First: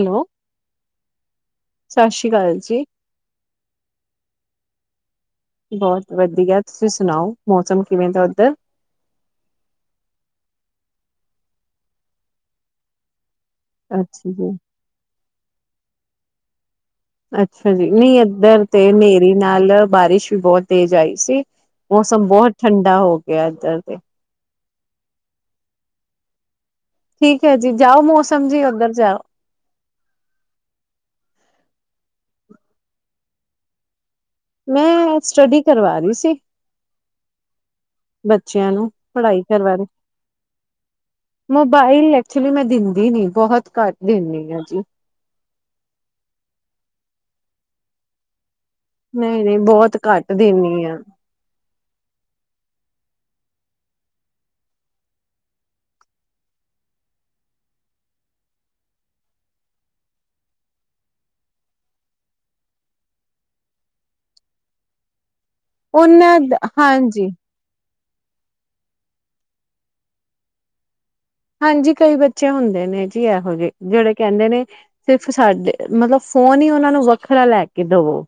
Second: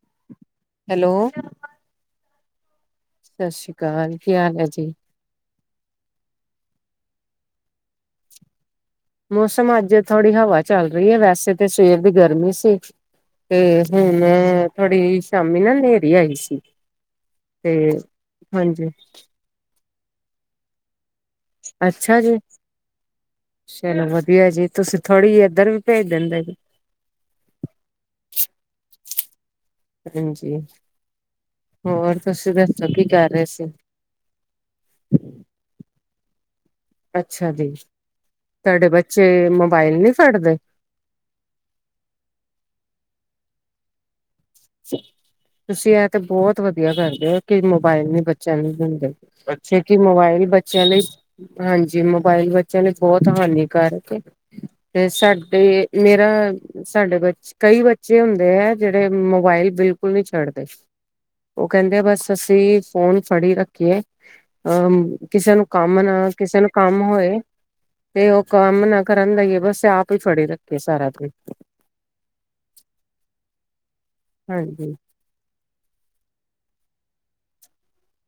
Hello hello ਸਤਿ ਸ਼੍ਰੀ ਅਕਾਲ ਜ ਸਤਿ ਸ੍ਰੀ ਅਕਾਲ ਕੀ ਹਾਲ ਹੈ ਜੀ ਬਹੁਤ ਵਧੀਆ ਤੁਸੀਂ ਸੁਣਾਓ ਮੌਸਮ ਕਿਵੇਂ ਦਾ ਉੱਧਰ ਮੌਸਮ ਅੱਜ ਥੋੜ੍ਹੀ ਹਵਾ ਚੱਲ ਰਹੀ ਹੈ ਵੈਸੇ ਤਾਂ ਸਵੇਰ ਦੀ ਗਰਮੀ ਸੀ ਤੇ ਹੁਣ ਅੱਛਾ ਜੀ ਥੋੜੀ ਸ਼ਾਮੀ ਨਾਲ ਹਨੇਰੀ ਆਈ ਸੀ ਅੱਛਾ ਤੇ ਜੀ ਨਹੀਂ ਇੱਧਰ ਤੇ ਹਾਂਜੀ ਹਨੇਰੀ ਨਾਲ ਬਾਰਿਸ਼ ਵੀ ਬਹੁਤ ਤੇਜ਼ ਆਈ ਸੀ ਅੱਛਾ ਮੌਸਮ ਜੀ ਬਹੁਤ ਠੰਡਾ ਹੋ ਗਿਆ ਇੱਧਰ ਦੇ ਚਲੋ ਵਧੀਆ ਜੀ ਤੁਸੀਂ ਥੋੜ੍ਹੀ ਜਿਹੀ ਇੱਧਰ ਵੀ ਭੇਜ ਦਿੰਦੇ ਸੀ ਠੀਕ ਹੈ ਜੀ ਜਾਓ ਮੌਸਮ ਜੀ ਉੱਧਰ ਜਾਓ ਹਾਂਜੀ ਹੋਰ ਤੁਸੀਂ ਦੱਸੋ ਕੀ ਕਰ ਰਹੇ ਸੀ ਮੈਂ ਸਟੱਡੀ ਕਰਵਾ ਰਹੀ ਸੀ ਅੱਛਾ ਜੀ ਬੱਚਿਆਂ ਤੁਹਾਡੇ ਨੂੰ ਬੱਚੇ ਪੜ੍ਹਾਈ ਕਰਵਾਾਰੇ ਮੋਬਾਇਲ ਨਹੀਂ ਫੜਦੇ ਮੋਬਾਈਲ ਐਕਚੁਲੀ ਮੈਂ ਦਿੰਦੀ ਨੀ ਬਹੁਤ ਕਰ ਦਿੰਦੇ ਹ ਤੁਸੀਂ ਇਹ ਤੇ ਬਹੁਤ ਵਧੀਆ ਕਰਦੇ ਹੋ ਈ ਮੋਬਾਇਲ ਨੀ ਬੱਚੇ ਬ ਨੂੰ ਹਦੇ ਨਹੀਂ ਨਹੀਂ ਅੱਛਾ ਬਹੁਤ ਕਿ ਘੱਟ ਮੋਬਾਇਲ ਦਿੰਦੀ ਬੱਚਿਆਂ ਆ ਲਈ ਹਾਂਜੀ ਮੋਬਾਇਲ ਬੱਚਿਆਂ ਲਈ ਬਹੁਤ ਹਾਨੀਕਾਰਕ ਤੇ ਸਾਡੇ ਮੇਰਾ ਸਾਡੇ ਕਈ ਬੱਚੇ ਹੁੰਦੇ ਹੈ ਜਿਹੜੇ ਾਈਲ ਬਿਲਕੁਲ ਨਹੀਂੀ ਛੱਡਦੇ ਉਹ ਕਹਿੰਦੇ ਬਸ ਅਸੀਂ ਫੋਨ ਫੜੀ ਰੱਖੀਏ ਅ ਕਿਸੇ ਨੂੰ ਕੰਮ ਨਾ ਉਹਨਾਂ ਕਿਸੇ ਨੂੰ ਕੰਮ ਹਾਂਜੀ ਹੋਏ ਤੇ ਉਹ ਕੰਮ ਨਾ ਕਰਨ ਦਾ ਹੀਏ ਬਸ ਆਪ ਹੀ ਫੜੇ ਰੱਖੇ ਸਾਰਾ ਦਿਨ ਹਾਂਜੀ ਕਈ ਬੱਚੇ ਹੁੰਦੇ ਨੇ ਜੀ ਇਹੋ ਜਿਹੇ ਜਿਹੜੇ ਕਹਿੰਦੇ ਨੇ, ਹਾਂਜੀ ਸਿਰਫ ਸਾਡੇ ਮਤਲਬ ਫੋਨ ਹੀ ਉਹਨਾਂ ਨੂੰ ਵ ਖਰਾ ਲੈਕ [inaudible] ਕਿ ਦਵੋ,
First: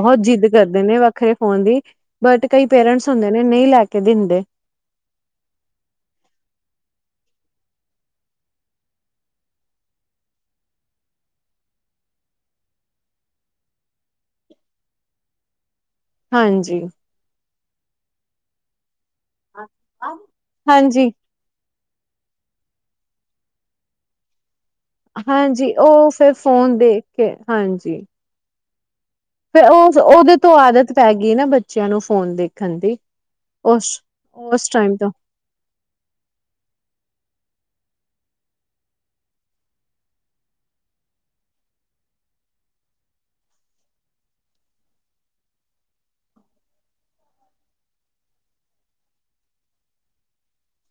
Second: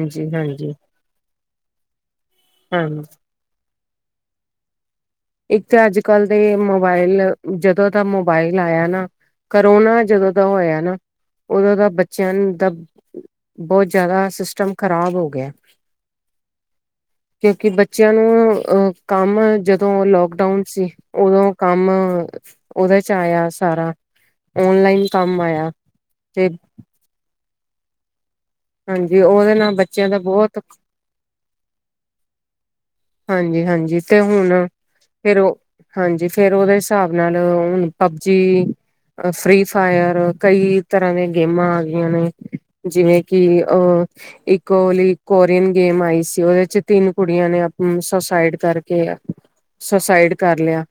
ਬਹੁਤ ਜਿੱਦ ਹਾਂਜੀ ਕਰਦੇ ਨੇ, ਵੱਖਰੇ ਫੋਨ ਦੀ ਬਟ ਕਈ ਹਾਂਜੀ ਪੇਰੈਂਟਸ ਹੁੰਦੇ ਨੇ ਨਹੀਂ ਲੈ ਕੇ ਕੇ ਬਿੰ ਦੇ [inaudible] ਇੱਕ ਤਾਂ ਅੱਜ ਕੱਲ੍ਹ ਦੇ ਮੋਬਾਇਲ ਜਦੋਂ ਦਾ ਮੋਬਾਇਲ ਆਇਆ ਨਾ, ਕਰੋਨਾ ਜਦੋਂ ਦਾ ਹੋਇਆ ਨਾ, ਉਦੋਂ ਦਾ ਬੱਚਿਆਂ ਦਾ ਬਹੁਤ ਜ਼ਿਆਦਾ ਸਿਸਟਮ ਖਰਾਬ ਹੋ ਗਿਆ। ਹਾਂਜੀ। ਕਿਉਂਕਿ ਬੱਚਿਆਂ ਨੂੰ ਅਹ ਕੰਮ ਜਦ ਲੌਕਡਾਊਨ ਸੀ, ਹਾਂਜੀ ਉਦੋਂ ਕੰਮ, ਓਦੇਚ ਆਇਆ ਸਾਰਾ। ਓਨਲਾਈਨ ਕੰਮ ਆਇਆ ਹਾਂਜੀ, ਉਹ ਫਿਰ ਤੇ ਫੋਨ ਦੇਖ ਕੇ ਹਾਂਜੀ। ਹਾਂਜੀ ਉਹਦੇ ਫੇਰ ਨਾਲ ਉਹ ਬੱਚਿਆਂ ਦਾ ਉਹਦੇ ਤੋਂ ਬਹੁਤ ਆਦਤ ਪੈ ਗਈ ਨਾ, ਬੱਚਿਆਂ ਨੂੰ ਫੋਨ ਦੇ ਹਾਂਜੀ -ਹਾਂਜੀ ਤੇ ਹੁਣ ਉਸ ਟਾਈਮ ਤੋਂ ਫੇਰ, ਉਹ ਹਾਂਜੀ ਫੇਰ ਉਹਦੇ ਹਿਸਾਬ ਨਾਲ ਹੁਣ ਪਬਜੀ, ਫ੍ਰਰੀ ਫਾਇਰ, ਕਈ ਤਰ੍ਹਾਂ ਦੀਆਂ ਗੇਮਾਂ ਆ ਗਈਆਂ ਨੇ, ਜਿਵੇਂ ਕਿ ਅ ਇੱਕਲੀ ਕੋਰੀਅਨ ਗੇਮ ਆਈ ਸੀ, ਉਹਦੇ ਚ ਤਿੰਨ ਕੁੜੀਆਂ ਨੇ ਹਮ ਸੁਸਾਇਡ ਕਰਕੇ, ਸੁਸਾਇਡ ਕਰ ਲਿਆ,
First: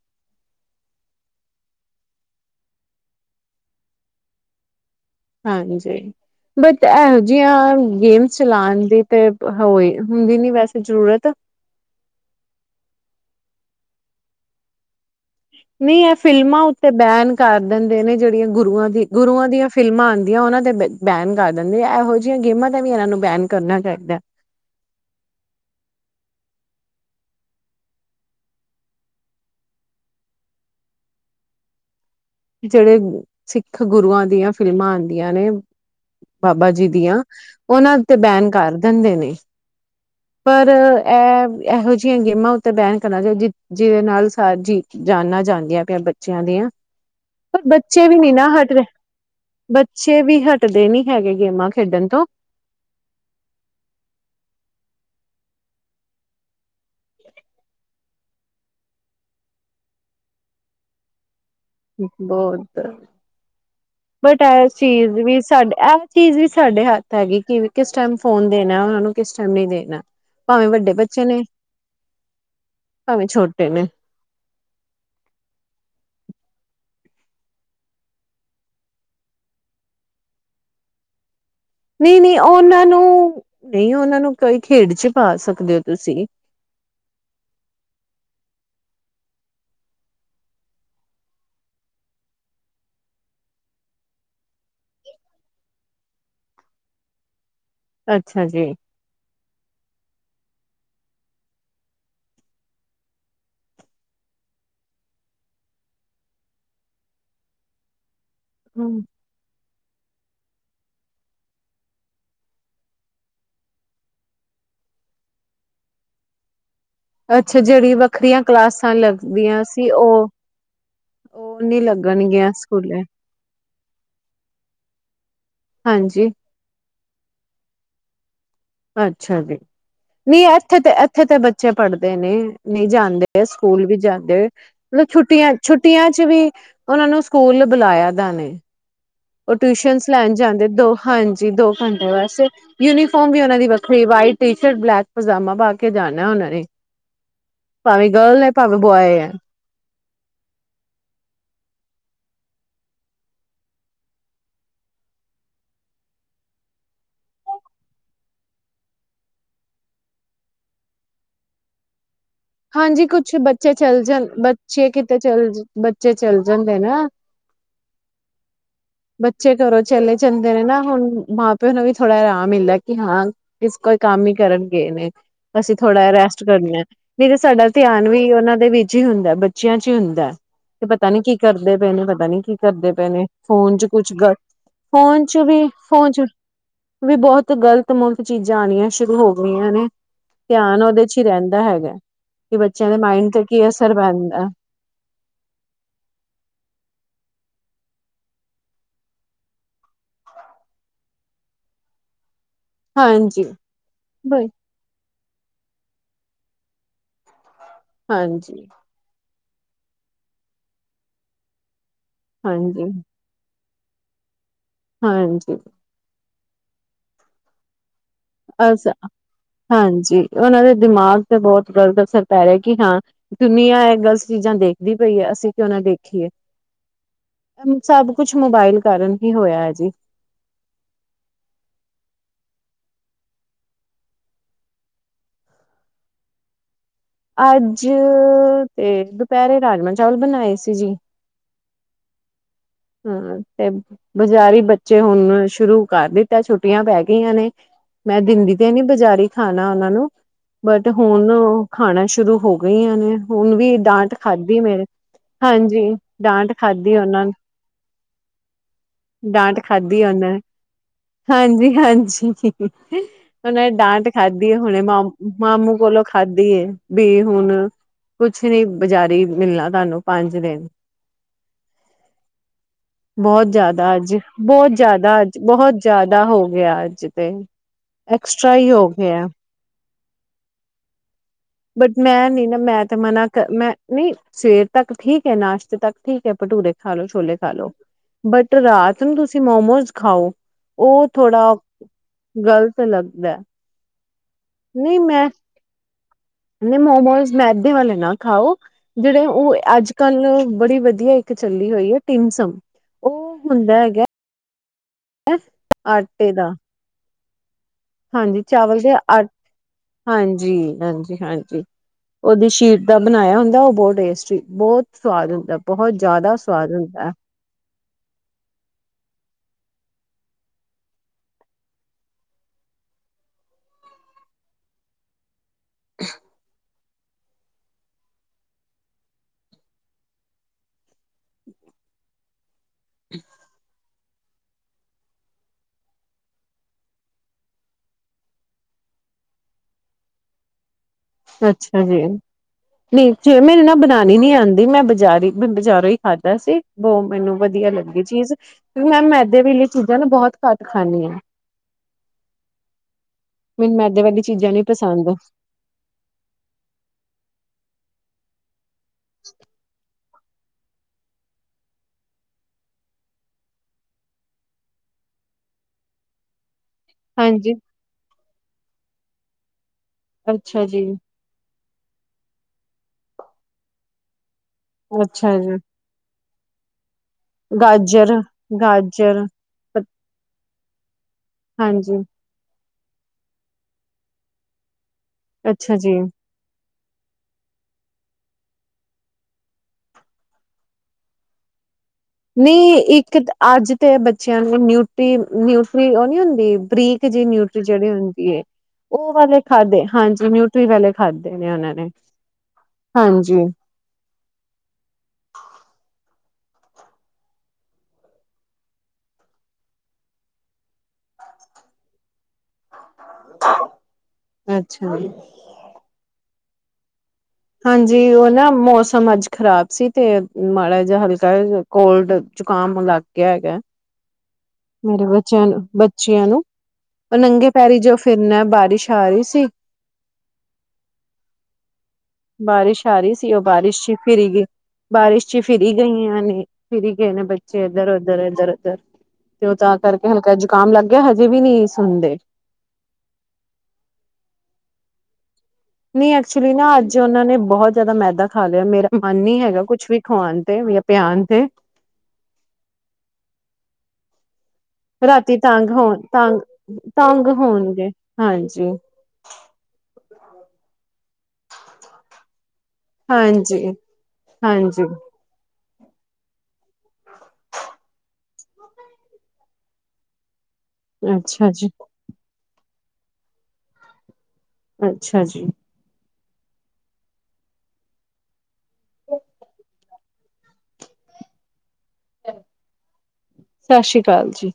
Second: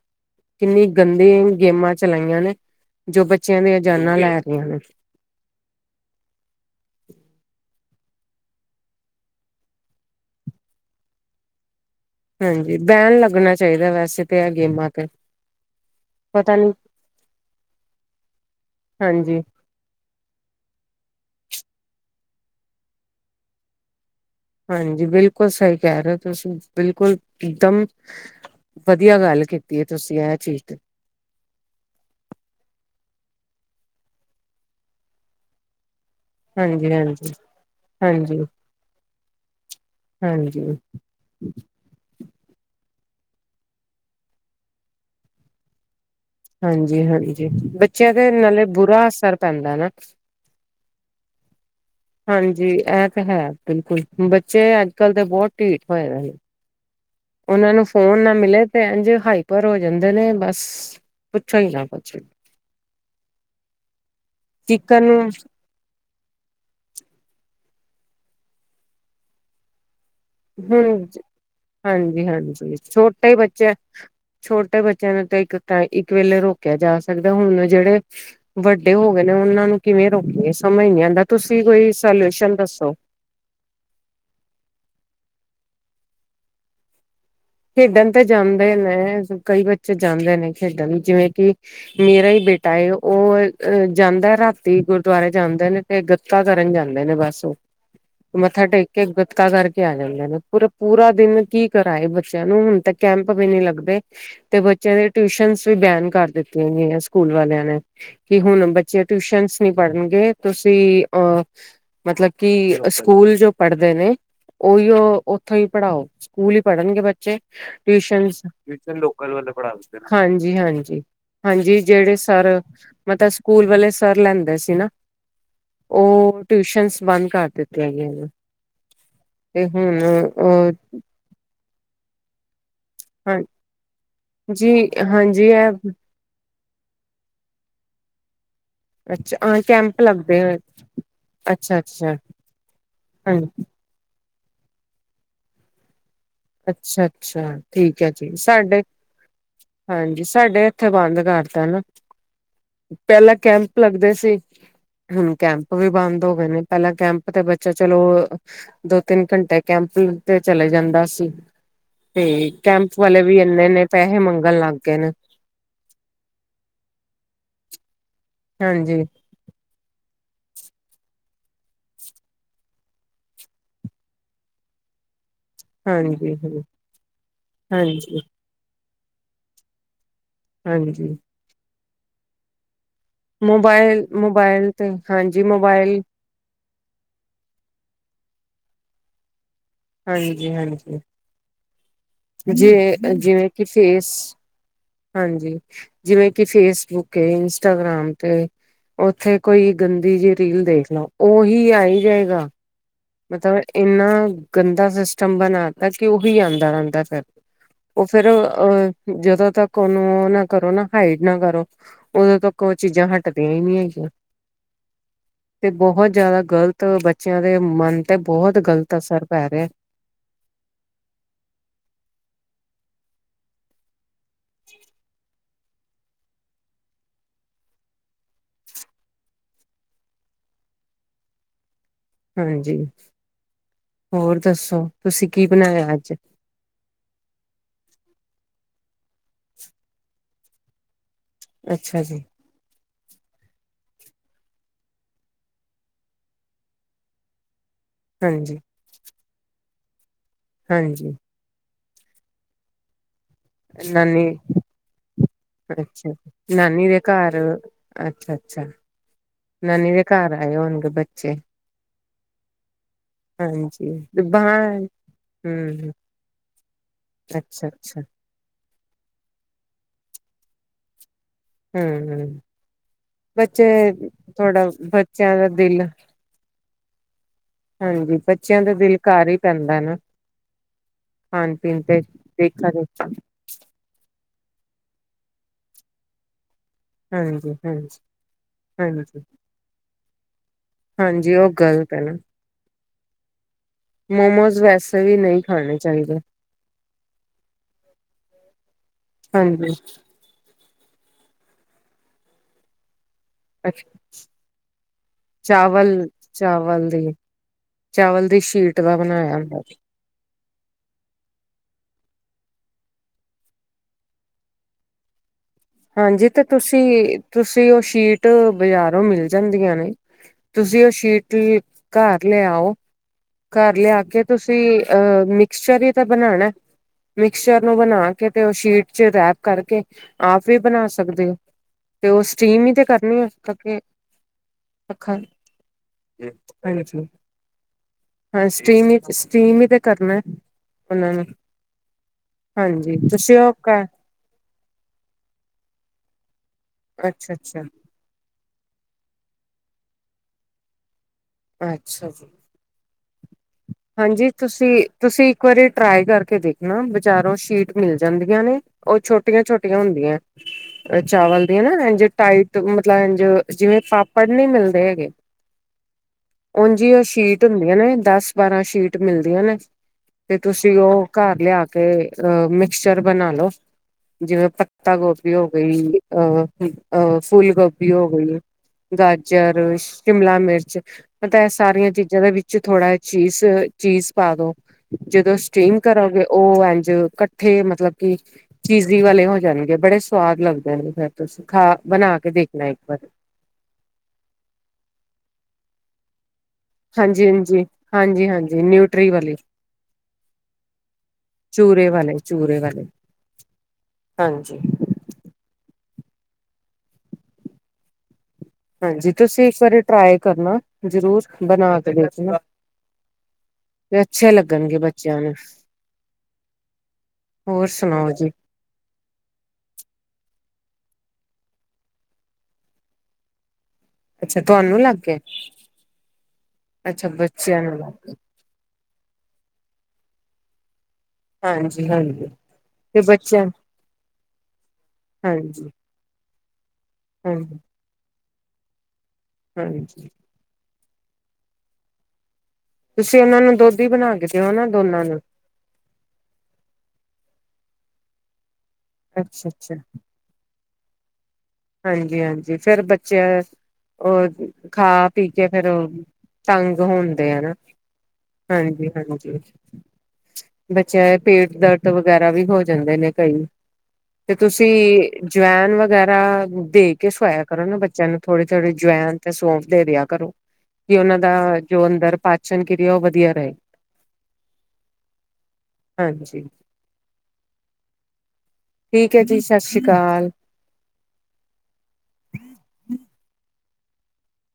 ਕਿੰਨੀ ਗੰਦੇ ਗੇਮਾਂ ਚਲਾਈਆਂ ਨੇ, ਜੋ ਬੱਚਿਆਂ ਦੀਆਂ ਜਾਨਾਂ ਲੈ ਰਹੀਆਂ ਨੇ। ਹਾਂਜੀ, ਬਟ ਇਹੋ ਜਿਆਂ ਗੇਮਸ ਚਲਾਉਣ ਦੀ ਤੇ ਹੋਈ, ਹੁੰਦੀ ਨੀ ਵੈਸੇ ਜ਼ਰੂਰਤ ਹਾਂਜੀ, ਬੈਣ ਲੱਗਣਾ ਚਾਹੀਦਾ ਵੈਸੇ ਤਾਂ, ਗੇਮਾਂ ਤੇ। ਨਹੀਂ ਇਹ ਪਤਾ ਫਿਲਮਾਂ ਨੀ ਉੱਤੇ ਬੈਨ ਕਰ ਦਿੰਦੇ ਨੇ, ਜਿਹੜੀਆਂ ਗੁਰੂਆਂ ਦੀ ਹਾਂਜੀ ਗੁਰੂਆਂ ਦੀਆਂ ਫਿਲਮਾਂ ਆਉਂਦੀਆਂ, ਉਹਨਾਂ ਤੇ ਬੈਨ ਕਰ ਦਿੰਦੇ ਇਹੋ ਜਿਹੀਆਂ ਗੇਮਾਂ ਤਾਂ ਵੀ ਇਹਨਾਂ ਨੂੰ, ਬੈਨ ਕਰਨਾ ਚਾਹੀਦਾ। ਹਾਂਜੀ, ਬਿਲਕੁਲ ਸਹੀ ਕਹਿ ਰਹੇ ਤੁਸੀਂ, ਬਿਲਕੁਲ ਇਕਦਮ ਵਧੀਆ ਗੱਲ ਕੀਤੀ ਹੈ ਤੁਸੀਂ, ਇਹ ਚੀਜ਼ ਤੇ। ਜਿਹੜੇ ਸਿੱਖ ਗੁਰੂਆਂ ਦੀਆਂ ਫਿਲਮਾਂ ਆਉਂਦੀਆਂ ਨੇ ਬਾਬਾ ਜੀ ਹਾਂਜੀ ਦੀਆਂ, ਹਾਂਜੀ ਉਹਨਾਂ ਤੇ ਹਾਂਜੀ ਬੈਨ ਕਰ ਦਿੰਦੇ ਨੇ। ਪਰ ਹਾਂਜੀ ਇਹ ਇਹੋ ਜਿਹੀ ਗੇਮਾਂ ਉੱਤੇ ਬੈਨ ਕਰਨਾ, ਚ ਜ ਜਿਹਦੇ ਨਾਲ ਸ ਜੀ ਜਾਣਨਾ ਜਾਂਦੀਆਂ ਪਿਆ ਹਾਂਜੀ, ਹਾਂਜੀ ਬੱਚਿਆਂ ਦੇ ਨੀ ਨਾ ਨਾਲੇ ਹਟ ਰਹੇ ਬੁਰਾ ਅਸਰ ਪੈਂਦਾ ਨਾ, ਬੱਚੇ ਵੀ ਹਟਦੇ ਨੀ ਹੈਗੇ ਗੇਮਾਂ ਖੇਡਣ ਤੋਂ ਹਾਂਜੀ ਇਹ ਤਾਂ ਹੈ ਬਿਲਕੁਲ ਬੱਚੇ ਅੱਜ ਅਜਕਲ ਤੇ ਬਹੁਤ ਢੀਠ ਹੋਏ ਹਨ। ਉਹਨਾਂ ਨੂੰ ਫੋਨ ਨਾ ਮਿਲੇ, ਤੇ ਇਂਜ ਹਾਈਪਰ ਹੋ ਜਾਂਦੇ ਨੇ ਬਸ ਪੁੱਛੋ ਹੀ ਨਾ ਕੁਛ ਬਹੁਤ, ਬਟ ਇਹ ਚਿਕਨ ਚੀਜ਼ ਨੂੰ ਵੀ ਸਾਡੇ ਇਹ ਚੀਜ਼ ਵੀ ਸਾਡੇ ਹੱਥ ਹੈਗੀ ਕਿ ਕਿਸ ਟਾਈਮ ਫੋਨ ਦੇਣਾ ਉਹਨਾਂ ਨੂੰ, ਕਿਸ ਟਾਈਮ ਨ ਦੇਣਾ? ਭਾਵੇਂ ਵੱਡੇ ਹੁ ਬੱਚੇ ਨੇ ਹਾਂਜੀ -ਹਾਂਜੀ, ਭਾਵੇਂ ਛੋਟੇ ਬੱਚਿਆਂ ਨੇ ਛੋਟੇ ਬੱਚਿਆਂ ਨੂੰ ਤਾਂ ਇੱਕ ਟ ਇੱਕ ਵੇਲੇ ਰੋਕ ਰੋਕਿਆ ਜਾ ਸਕਦਾ, ਹੁਣ ਜਿਹੜੇ ਵੱਡੇ ਹੋ ਗਏ ਨੇ ਉਹਨਾਂ ਨੂੰ ਕਿਵੇਂ ਰੋਕੀਏ, ਸਮਝ ਨਹੀਂ ਜਾਂਦਾ। ਨਹੀਂ- ਨਹੀਂ ਉਹਨਾਂ ਨੂੰ, ਨਹੀਂ ਉਹਨਾਂ ਨੂੰ ਕੋਈ ਖੇਡ ਚ ਪਾ ਸਕਦਾ। ਸਕਦੇ ਹੋ ਤੁਸੀਂ ਖੇਡਣ ਤੇ ਜਾਂਦੇ ਨੇ ਕਈ ਬੱਚੇ ਜਾਂਦੇ ਨੇ ਖੇਡਣ ਲਈ ਜਿਵੇਂ ਕਿ ਮੇਰਾ ਹੀ ਬੇਟਾ ਉਹ ਜਾਂਦਾ ਰਾਤੀ ਗੁਰਦੁਆਰੇ ਜਾਂਦੇ ਨੇ ਤੇ ਗੱਤਾ ਕਰਨ ਜਾਂਦੇ ਨੇ ਬਸ ਉਹ ਅੱਛਾ ਮੱਥਾ ਜੀ ਟੇਕ ਕੇ ਗੱਤਕਾ ਕਰਕੇ ਆ ਜਾਂਦੇ ਨੇ ਪੂਰਾ ਪੂਰਾ ਦਿਨ ਕੀ ਕਰਾਏ ਬ ਬੱਚਿਆਂ ਨੂੰ ਹੁਣ ਤ ਕੈਂਪ ਵੀ ਨੀ ਲੱਗਦੇ ਤੇ ਬੱਚਿਆਂ ਦੇ ਟਿਊਸ਼ਨ ਵੀ ਬੈਨ ਕਰ ਦਿੱਤੀਆਂ ਗਈਆਂ ਸਕੂਲ ਵਾਲਿਆਂ ਨੇ ਕਿ ਹੁਣ ਬੱਚੇ ਟਿਊਸ਼ਨ ਪੜ੍ਹਨਗੇ ਤੁਸੀਂ ਅ ਮਤਲਬ ਕਿ ਸਕੂਲ ਜੋ ਪੜ੍ਹਦੇ ਨੇ ਉਓਹੀ ਉੱਥੋਂ ਹੀ ਪੜ੍ਹਾਓ ਸਕੂਲ ਹੀ ਪੜ੍ਹਨਗੇ ਅੱਛਾ ਜਿਹੜੀ ਵੱਖਰੀਆਂ ਕਲਾਸਾਂ ਲੱਗਦੀਆਂ ਸੀ ਉਹ ਹਾਂਜੀ ਹਾਂਜੀ ਉਹ ਹਾਂਜੀ ਨੀ ਜਿਹੜੇ ਸਰ ਲੱਗਣਗੀਆਂ ਸਕੂਲੇ ਮਤਲਬ ਸਕੂਲ ਵਾਲੇ ਸਰ ਲੈਂਦੇ ਸੀ ਨਾ ਹਾਂਜੀ ਉਹ ਟਊਸ਼ਨ ਬੰਦ ਕਰ ਦਿੱਤੀਆਂ ਹੈ ਗ ਇਹ ਅੱਛਾ ਜੀ ਨਹੀਂ ਇੱਥੇ ਤੇ ਇੱਥੇ ਤੇ ਬੱਚੇ ਪੜ੍ਹਦੇ ਦਨੀ ਨਹੀਂ ਜਾਂਦੇ ਸਕੂਲ ਵੀ ਜਾਂਦੇ ਹਾਂਜੀ ਮਤਲਬ ਹਾਂਜੀ ਛੁੱਟੀਆਂ ਇਹ ਛੁੱਟੀਆਂ ਚ ਵੀ ਉਹਨਾਂ ਨੂੰ ਸਕੂਲ ਬੁਲਾਇਆ ਦਾ ਨੇ ਅੱਛਾ ਉਹ ਹਾਂ ਟਿਊਸ਼ਨ ਕੈਂਪ ਲੈਣ ਲੱਗਦੇ ਜਾਂਦੇ ਦੋ ਹਾਂਜੀ ਦੋ ਅੱਛਾ ਘੰਟੇ ਅੱਛਾ ਵਾਸੇ ਯੂਨੀਫੋਮ ਹਾਂਜੀ ਵੀ ਉਹਨਾਂ ਦੀ ਵੱਖਰੀ ਵਾਈਟ ਟੀ ਸ਼ਰਟ ਬਲੈਕ ਪਜਾਮਾ ਪਾ ਕੇ ਜਾਣਾ ਉਹਨਾਂ ਨੇ ਅੱਛਾ-ਅੱਛਾ ਠੀਕ ਭਾਵੇਂ ਜੀ ਗਰਲ ਹੈ ਭਾਵੇਂ ਸਾਡੇ ਬੋਆਏ ਹੈ ਹਾਂਜੀ ਸਾਡੇ ਇੱਥੇ ਬੰਦ ਕਰਤਾ ਨਾ ਪਹਿਲਾਂ ਕੈਂਪ ਲੱਗਦੇ ਸੀ ਹੁਣ ਕੈਂਪ ਵੀ ਬੰਦ ਹੋ ਗਏ ਨੇ ਪਹਿਲਾਂ ਕੈਂਪ ਤੇ ਬੱਚਾ ਚਲੋ ਦੋ ਤਿੰਨ ਘੰਟੇ ਕੈਂਪ ਤੇ ਚਲੇ ਜਾਂਦਾ ਸੀ ਤੇ ਕੈਂਪ ਹਾਂਜੀ ਵਾਲੇ ਕੁਛ ਵੀ ਬੱਚੇ ਇੰਨੇ-ਇੰਨੇ ਚੱਲ ਜਾਂ ਪੈਸੇ ਮੰਗਣ ਲੱਗ ਬੱਚੇ ਗਏ ਨੇ ਕਿਤੇ ਚੱਲ ਬੱਚੇ ਚੱਲ ਜਾਂਦੇ ਨਾ ਬੱਚੇ ਕਰੋ ਚਲੇ ਜਾਂਦੇ ਨੇ ਨਾ ਹੁਣ ਮਾਂ ਪਿਓ ਨੂੰ ਵੀ ਥੋੜ੍ਹਾ ਆਰਾਮ ਮਿਲਦਾ ਕਿ ਹਾਂ ਕਿਸ ਕੋਈ ਕੰਮ ਹੀ ਕਰਨਗੇਏ ਨੇ ਅਸੀਂ ਥੋੜਾ ਜਹਾ ਹਾਂਜੀ-ਹਾਂਜੀ ਰੈਸਟ ਕਰਨੀ ਹ ਨਹੀਂ ਤੇ ਸਾਡਾ ਧਿਆਨ ਵੀ ਹਾਂਜੀ-ਹਾਂਜੀ ਉਹਨਾਂ ਦੇ ਵਿੱਚ ਚ ਹੀ ਹੁੰਦਾ ਬੱਚਿਆਂ ਚ ਹੀ ਹੁੰਦਾ ਤੇ ਪਤਾ ਨੀ ਕੀ ਕਰਦੇ ਪੈਨ ਪਤਾ ਨੀ ਕੀ ਕਰਦੇ ਪਏ ਨੇ ਫੋਨ ਚ ਕੁਛ ਗਲ ਮੋਬਾਇਲ-ਮੋਬਾਇਲ ਤੇ ਫੋਨ ਚ ਹਾਂਜੀ ਵੀ ਮੋਬਾਇਲ ਫੋਨ ਚ ਵੀ ਬਹੁਤ ਗ਼ਲਤ ਮੁਫ਼ਤ ਚੀਜ਼ਾਂ ਆਉਣੀਆਂ ਸ਼ੁਰੂ ਹੋ ਨੇ ਧਿਆਨ ਹਾਂਜੀ-ਹਾਂਜੀ ਉਹਦੇ ਚ ਹੀ ਰਹਿੰਦਾ ਹੈਗਾ ਕਿ ਜੇ ਬੱਚਿਆਂ ਦੇ ਮਾਇੰਡ ਤੇ ਜਿਵੇਂ ਕਿ ਕੀ ਅਸਰ ਫੇਸ ਪੈਂਦਾ ਹਾਂਜੀ ਜਿਵੇਂ ਕਿ ਫੇਸਬੁੱਕ ਇੰਸਟਾਗ੍ਰਾਮ ਤੇ ਓਥੇ ਕੋਈ ਗੰਦੀ ਜਿ ਰੀਲ ਦੇਖ ਲਓ ਓਹੀ ਆਈ ਜਾਏਗਾ ਹਾਂਜੀ ਮਤਲਬ ਇੰਨਾ ਬਈ ਗੰਦਾ ਸਿਸਟ ਚੰਬਨ ਆਦਾ ਕਿ ਉਹੀ ਆਉਂਦਾ ਰਹਿੰਦਾ ਫਿਰ ਉਹ ਫਿਰ ਹਾਂਜੀ ਅਹ ਜਦੋਂ ਤੱਕ ਉਹਨੂੰ ਨਾ ਕਰੋ ਨਾ ਹਾਈਡ ਨਾ ਕਰੋ ਉਦੋਂ ਤੱਕ ਉਹ ਹਾਂਜੀ ਚੀਜ਼ਾਂ ਹਟਦੀਆਂ ਹੀ ਨ ਜ ਹਾਂਜੀ ਤੇ ਬਹੁਤ ਜ਼ਿਆਦਾ ਗ਼ਲਤ ਬੱਚਿਆਂ ਦੇ ਮਨ ਤੇ ਬਹੁਤ ਅ ਗ਼ਲਤ ਅਸਰ ਪੈ ਰਿਹਾ ਹਾਂਜੀ ਉਹਨਾਂ ਦੇ ਦਿਮਾਗ ਤੇ ਬਹੁਤ ਦਰਦ ਅਸਰ ਪੈ ਰਿਹਾ ਕਿ ਹਾਂ ਦੁਨੀਆਂ ਹੈ ਗੱਲ ਚੀਜ਼ਾਂ ਦੇਖਦੀ ਪਈ ਹੈ ਅਸੀਂ ਕਿਉ ਨਾ ਦੇਖੀਏ ਸਭ ਕੁਛ ਮੋਬਾਇਲ ਕਾਰਨ ਹੀ ਹੋਇਆ ਹੈ ਜੀ ਹਾਂਜੀ ਹੋਰ ਦੱਸੋ ਤੁਸੀਂ ਕੀ ਬਣਾਇਆ ਅੱਜ ਅੱਜ ਤੇ ਦੁਪਹਿਰੇ ਰਾਜਮਾ ਚਾਵਲ ਬਣਾਏ ਸੀ ਜੀ ਅੱਛਾ ਜੀ ਹਾਂ ਤੇ ਬਾਜ਼ਾਰੀ ਬੱਚੇ ਹੁਣ ਸ਼ੁਰੂ ਕਰ ਦਿੱਤਾ ਛੁੱਟੀਆਂ ਪੈ ਗਈਆਂ ਨੇ ਮੈਂ ਦਿੰਦੀ ਹਾਂਜੀ ਤੇ ਨੀ ਬਜ਼ਾਰੀ ਖਾਣਾ ਉਹਨਾਂ ਨੂੰ ਬਟ ਹਾਂਜੀ ਹੁਣ ਖਾਣਾ ਸ਼ੁਰੂ ਹੋ ਗਈਆਂ ਨੇ ਹੁਣ ਵੀ ਡਾਂਟ ਨਾਨੀ ਖਾਧੀ ਮੇਰੇ ਹਾਂਜੀ ਅੱਛਾ ਡਾਂਟ ਨਾਨੀ ਖਾਧੀ ਦੇ ਉਹਨਾਂ ਨੇ ਘਰ ਅੱਛਾ ਅੱਛਾ ਡਾਂਟ ਨਾਨੀ ਖਾਧੀ ਦੇ ਆ ਉਹਨੇ ਘਰ ਆਏ ਹੋਣਗੇ ਬੱਚੇ ਹਾਂਜੀ ਹਾਂਜੀ ਉਹੇ ਨੇ ਹਾਂਜੀ ਡਾਂਟ ਤੇ ਖਾਧੀ ਹੈ ਹੁਣੇ ਬਾਹਰ ਮ ਮਾਮੂ ਹੂੰ ਕੋਲੋਂ ਖਾਧੀ ਵੀ ਹੁਣ ਅੱਛਾ ਅੱਛਾ ਕੁਛ ਨੀ ਬਜ਼ਾਰੀ ਮਿਲਣਾ ਤੁਹਾਨੂੰ ਪੰਜ ਦਿਨ ਹਮ ਹਮ ਬਹੁਤ ਜ਼ਿਆਦਾ ਅੱਜ ਬਹੁਤ ਜ਼ਿਆਦਾ ਬੱਚਿਆਂ ਅੱਜ ਦਾ ਬਹੁਤ ਦਿਲ ਜ਼ਿਆਦਾ ਹੋ ਗਿਆ ਅੱਜ ਤੇ ਹਾਂਜੀ ਐਕਸਟਰਾ ਬੱਚਿਆਂ ਹੀ ਦਾ ਹੋ ਦਿਲ ਗਿਆ ਘਰ ਹੀ ਪੈਂਦਾ ਨਾ ਖਾਣ ਪੀਣ ਬਟ ਤੇ ਮੈਂ ਨੀ ਨਾ ਦੇਖਾ ਮੈਂ ਤੇ ਦੇਖੀ ਮਨਾ ਕਰ ਮੈਂ ਨੀ ਸਵੇਰ ਤੱਕ ਠੀਕ ਹੈ ਨਾਸ਼ਤੇ ਤੱਕ ਠੀਕ ਹੈ ਭਟੂਰੇ ਖਾ ਲੋ ਛੋਲੇ ਖਾ ਹਾਂਜੀ ਲੋ ਹਾਂਜੀ ਬਟ ਰਾਤ ਨੂੰ ਹਾਂਜੀ ਤੁਸੀਂ ਮੋਮੋਜ਼ ਖਾਓ ਉਹ ਹਾਂਜੀ ਥੋੜ੍ਹਾ ਗ਼ਲਤ ਹੈ ਨਾ ਗਲਤ ਲੱਗਦਾ ਮੋਮੋਸ ਨਹੀਂ ਵੈਸੇ ਵੀ ਮੈਂ ਖਾਣੇ ਚਾਹੀਦੇ ਨਹੀਂ ਮੋਮੋਸ ਮੈਦੇ ਵਾਲੇ ਨਾ ਖਾਓ ਜਿਹੜੇ ਉਹ ਹਾਂਜੀ ਅੱਜ ਕੱਲ ਬੜੀ ਵਧੀਆ ਇੱਕ ਚੱਲੀ ਹੋਈ ਹੈ ਟਿਮਸਮ ਉਹ ਹੁੰਦਾ ਅੱਛਾ ਹੈਗਾ ਚਾਵਲ ਆਟੇ ਦਾ ਚਾਵਲ ਦੀ ਚਾਵਲ ਦੀ ਹਾਂਜੀ ਸ਼ੀਟ ਦਾ ਬਣਾਇਆ ਹੁੰਦਾ ਸੀ ਜੀ ਹਾਂਜੀ ਹਾਂਜੀ ਉਹਦੀ ਸ਼ੀਟ ਦਾ ਬਣਾਇਆ ਹੁੰਦਾ ਉਹ ਬਹੁਤ ਟੇਸਟੀ ਬਹੁਤ ਸਵਾਦ ਹੁੰਦਾ ਬਹੁਤ ਹਾਂਜੀ ਜ਼ਿਆਦਾ ਤੇ ਸਵਾਦ ਹੁੰਦਾ ਤੁਸੀਂ ਤੁਸੀਂ ਉਹ ਸ਼ੀਟ ਬਾਜ਼ਾਰੋਂ ਮਿਲ ਜਾਂਦੀਆਂ ਨੇ ਤੁਸੀਂ ਉਹ ਸ਼ੀਟ ਘਰ ਲਿਆਓ ਘਰ ਲਿਆ ਕੇ ਤੁਸੀਂ ਅਹ ਆਸ਼ਚਰ ਤਾਂ ਬਣਾਉਣਾ ਮਿਕਚਰ ਨੂੰ ਬਣਾ ਕੇ ਤੇ ਉਹ ਸ਼ੀਟ ਚ ਰੈਪ ਕਰਕੇ ਆਪ ਵੀ ਬਣਾ ਸਕਦੇ ਹੋ ਤੇ ਉਸ ਸੀਮ ਹੀ ਤੇ ਕਰਨੀ ਕਰਕੇ ਅਾ ਹਾਂ ਸ ਸਮ ਹੀ ਤੇ ਕਰਨਾ ਉਹਨਾਂ ਨੂੰ ਅੱਛਾ ਜੀ ਹਾਂਜੀ ਨਹੀਂ ਤੁਸੀਂ ਜੇ ਉਹ ਮੇਰੇ ਨਾ ਕਰ ਬਣਾਉਣੀ ਨੀ ਆਉਂਦੀ ਮੈਂ ਬਜ਼ਾਰ ਬ ਬਜ਼ਾਰੋਂ ਹੀ ਖਾਧਾ ਸੀ ਬਹੁ ਅੱਛਾ ਮੈਨੂੰ ਅੱਛਾ ਵਧੀਆ ਲੱਗੀ ਚੀਜ਼ ਕਿਉਂਕਿ ਮ ਮੈਂ ਦੇ ਵੀ ਇਹ ਚੀਜ਼ਾਂ ਨਾ ਬਹੁਤ ਘੱਟ ਖਾਂਦੀਆਂ ਅੱਛਾ ਜੀ ਮੈਨੂੰ ਮੈਦੇ ਵਾਲੀ ਹਾਂਜੀ ਚੀਜ਼ਾਂ ਨੀ ਤੁਸੀਂ ਪਸੰਦ ਤੁਸੀਂ ਇੱਕ ਵਾਰੀ ਟਰਾਈ ਕਰ ਕੇ ਦੇਖਣਾ ਬਜ਼ਾਰੋਂ ਸ਼ੀਟ ਮਿਲ ਜਾਂਦੀਆਂ ਨੇ ਉਹ ਛੋਟੀਆਂ ਛੋਟੀਆਂ ਹੁੰਦੀਆਂ ਚਾਵਲ ਦੀਆਂ ਨਾ ਇਝ ਟਾਈਟ ਮਤਲਬਜ ਜਿਵੇਂ ਪਾਪੜ ਨਹੀਂੀ ਮਿਲਦੇ ਹੈਗੇ ਉਝ ਉਹ ਸ਼ੀਟ ਹਾਂਜੀ ਹੁੰਦੀਆਂ ਨੇ ਦਸ ਬਾਰਾਂ ਸ਼ੀਟ ਮਿਲਦੀਆਂ ਨੇ ਤੇ ਅੱਛਾ ਤੁਸੀਂ ਜੀ ਉਹ ਘਰ ਲਿਆ ਕੇ ਤੇ ਅ ਮਿਕਚਰ ਬਣਾ ਲੋ ਜਿਵੇਂ ਪੱਤਾ ਗੋਭੀ ਅੱਛਾ ਹੋ ਜੀ ਗਈ ਅਹਮ ਅ ਫੁਲ ਗੋਭੀ ਹੋ ਗਾਜਰ ਗਈ ਗਾਜਰ ਸ਼ਿਮਲਾ ਮਿਰਚ ਅੱਛ ਮ ਤਾਂ ਇਹ ਸਾਰੀਆਂ ਹਾਂਜੀ ਚੀਜ਼ਾਂ ਦੇ ਵਿੱਚ ਥੜਾ ਚੀਜ਼ ਚੀਜ਼ ਪਾ ਦੋ ਜਦੋਂ ਅੱਛਾ ਸਟਿਮ ਜੀ ਕਰੋਗੇ ਉਹ ਕੱਠੇ ਮਤਲਬ ਕਿ ਚੀਜ਼ ਵਾਲੇ ਹੋ ਜਾਣਗੇ ਬੜੇ ਸਵਾਦ ਲੱਗਦੇ ਨੇ ਫਰ ਤੁਸੀ ਖਾ ਬਣਾ ਕੇ ਦੇਖਣਾ ਨਹੀਂ ਵਾਰ ਇੱਕ ਅੱਜ ਤੇ ਬੱਚਿਆਂ ਨੇ ਨਿਊਟੀ ਨਿਊ ਉਹ ਨਹੀਂ ਹੁੰਦੀ ਬਰੀਕ ਜਿ ਹਾਂਜੀ ਨਿਊਟਰੀ ਹਾਂਜੀ ਜਿਹੜੀ ਹਾਂਜੀ ਹੁੰਦੀ ਹੈ ਹਾਂਜੀ ਨਿਊਟਰੀ ਉਹ ਵਾਲੇ ਖਾਧੇ ਹਾਂਜੀ ਨਿਊਟਰੀ ਵਾਲੇ ਖਾਧੇ ਨੇ ਉਹਨਾਂ ਚੂਰੇ ਨੇ ਵਾਲੇ ਚੂਰੇ ਵਾਲੇ ਹਾਂਜੀ ਹਾਂਜੀ ਹਾਂਜੀ ਤੁਸੀਂ ਇੱਕ ਵਾਰੀ ਟਰਾ ਕਰਨਾ ਜ਼ਰੂਰ ਬਣਾ ਕੇ ਦੇਚਣਾ ਤੇ ਅੱਛੇ ਲੱਗਣਗੇ ਅੱਛਾ ਬੱਚਿਆਂ ਨੂੰ ਹੋਰ ਹਾਂਜੀ ਸੁਣਾਓ ਜੀ ਉਹ ਨਾ ਮੌਸਮ ਅੱਜ ਖ਼ਰਾਬ ਸੀ ਤੇ ਮਾੜਾ ਜਿਹਾ ਹਲਕਾ ਕੋਲਡ ਜ਼ੁਕਾਮ ਲੱਗ ਗਿਆ ਹੈਗਾ ਅੱਛਾ ਤੁਹਾਨੂੰ ਲੱਗ ਮੇਰੇ ਗਏ ਬੱਚਿਆਂ ਨੂੰ ਬੱਚਿਆਂ ਨੂੰ ਅੱਛਾ ਉਹ ਨੰਗੇ ਬੱਚਿਆਂ ਨੂੰ ਪੈਰੀ ਲੱਗ ਜੋ ਫਿਰਨਾ ਬਾਰਿਸ਼ ਆ ਰਹੀ ਸੀ ਹਾਂਜੀ ਹਾਂਜੀ ਬਾਰਿਸ਼ ਆ ਤੇ ਰਹੀ ਸੀ ਉਹ ਬੱਚਿਆਂ ਬਾਰਿਸ਼ ਚ ਫਿਰੀ ਗਈ ਬਾਰਿਸ਼ ਚ ਫਿਰ ਹਾਂਜੀ ਗਈਆਂ ਨੇ ਫਿਰੀ ਗਏ ਨੇ ਹਾਂਜੀ ਬੱਚੇ ਇੱਧਰ ਉੱਧਰ ਜ਼ਰਜ਼ ਤੇ ਉਹ ਤਾਂ ਕਰਕੇ ਹਾਂਜੀ ਹਲਕਾ ਜ ਜ਼ੁਕਾਮ ਲੱਗਦਾ ਹਜੇ ਵੀ ਨਹੀਂ ਸੁਣਦੇ ਤੁਸੀਂ ਉਹਨਾਂ ਨੂੰ ਦੁੱਧ ਹੀ ਬਣਾ ਕੇ ਦਿਓ ਨਾ ਦੋਨਾਂ ਨੂੰ ਨਹੀਂ ਐਕਚੁਲੀ ਨਾ ਅੱਜ ਉਹਨਾਂ ਨੇ ਬਹੁਤ ਜ਼ਿਆਦਾ ਮੈਦਾ ਖਾ ਮੇਰਾ ਮਨ ਨੀ ਅੱਛਾ ਹੈਗਾ ਅੱਛਾ ਕੁੱਛ ਵੀ ਖਵਾਉਣ ਤੇ ਵੀ [unintelligible] ਤੇ ਹਾਂਜੀ-ਹਾਂਜੀ ਫਿਰ ਬੱਚੇ ਉਹ ਖਾ ਪੀ ਰਾਤੀ ਕੇ ਫੇਰ ਤੰਗ ਹੋਣ ਤੰਗ ਹੁੰਦੇ ਨਾ ਹੋਣਗੇ ਹਾਂਜੀ ਹਾਂਜੀ-ਹਾਂਜੀ ਚਾਹੇ ਪੇਟ ਦਰਦ ਵਗੈਰਾ ਵੀ ਹੋ ਜਾਂਦੇ ਨੇ ਕਈ ਹਾਂਜੀ ਤੇ ਤੁਸੀਂ ਹਾਂਜੀ ਜਵੈਨ ਵ ਜ਼ਰਾ ਦੇ ਕੇ ਸਵਾਇਆ ਕਰੋ ਨਾ ਬੱਚਿਆਂ ਨੂੰ ਥੋੜ੍ਹੀ ਥੋੜ੍ਹੀ ਜਵਇਨ ਤੇ ਸੌਂਫ ਦੇ ਦਿਆ ਕਰੋ ਕਿ ਉਹਨਾਂ ਅੱਛਾ ਦਾ ਜੀ ਜੋ ਅੰਦਰ ਪਾਚਨ ਕੀ ਉਹ ਵਧੀਆ ਰਹੇ ਅੱਛਾ ਜੀ ਹਾਂਜੀ ਠੀਕ ਐ ਜੀ ਸਤਿ ਸ੍ਰੀ ਅਕਾਲ [unintelligible] ਸਤਿ ਸ੍ਰੀ ਅਕਾਲ ਜੀ।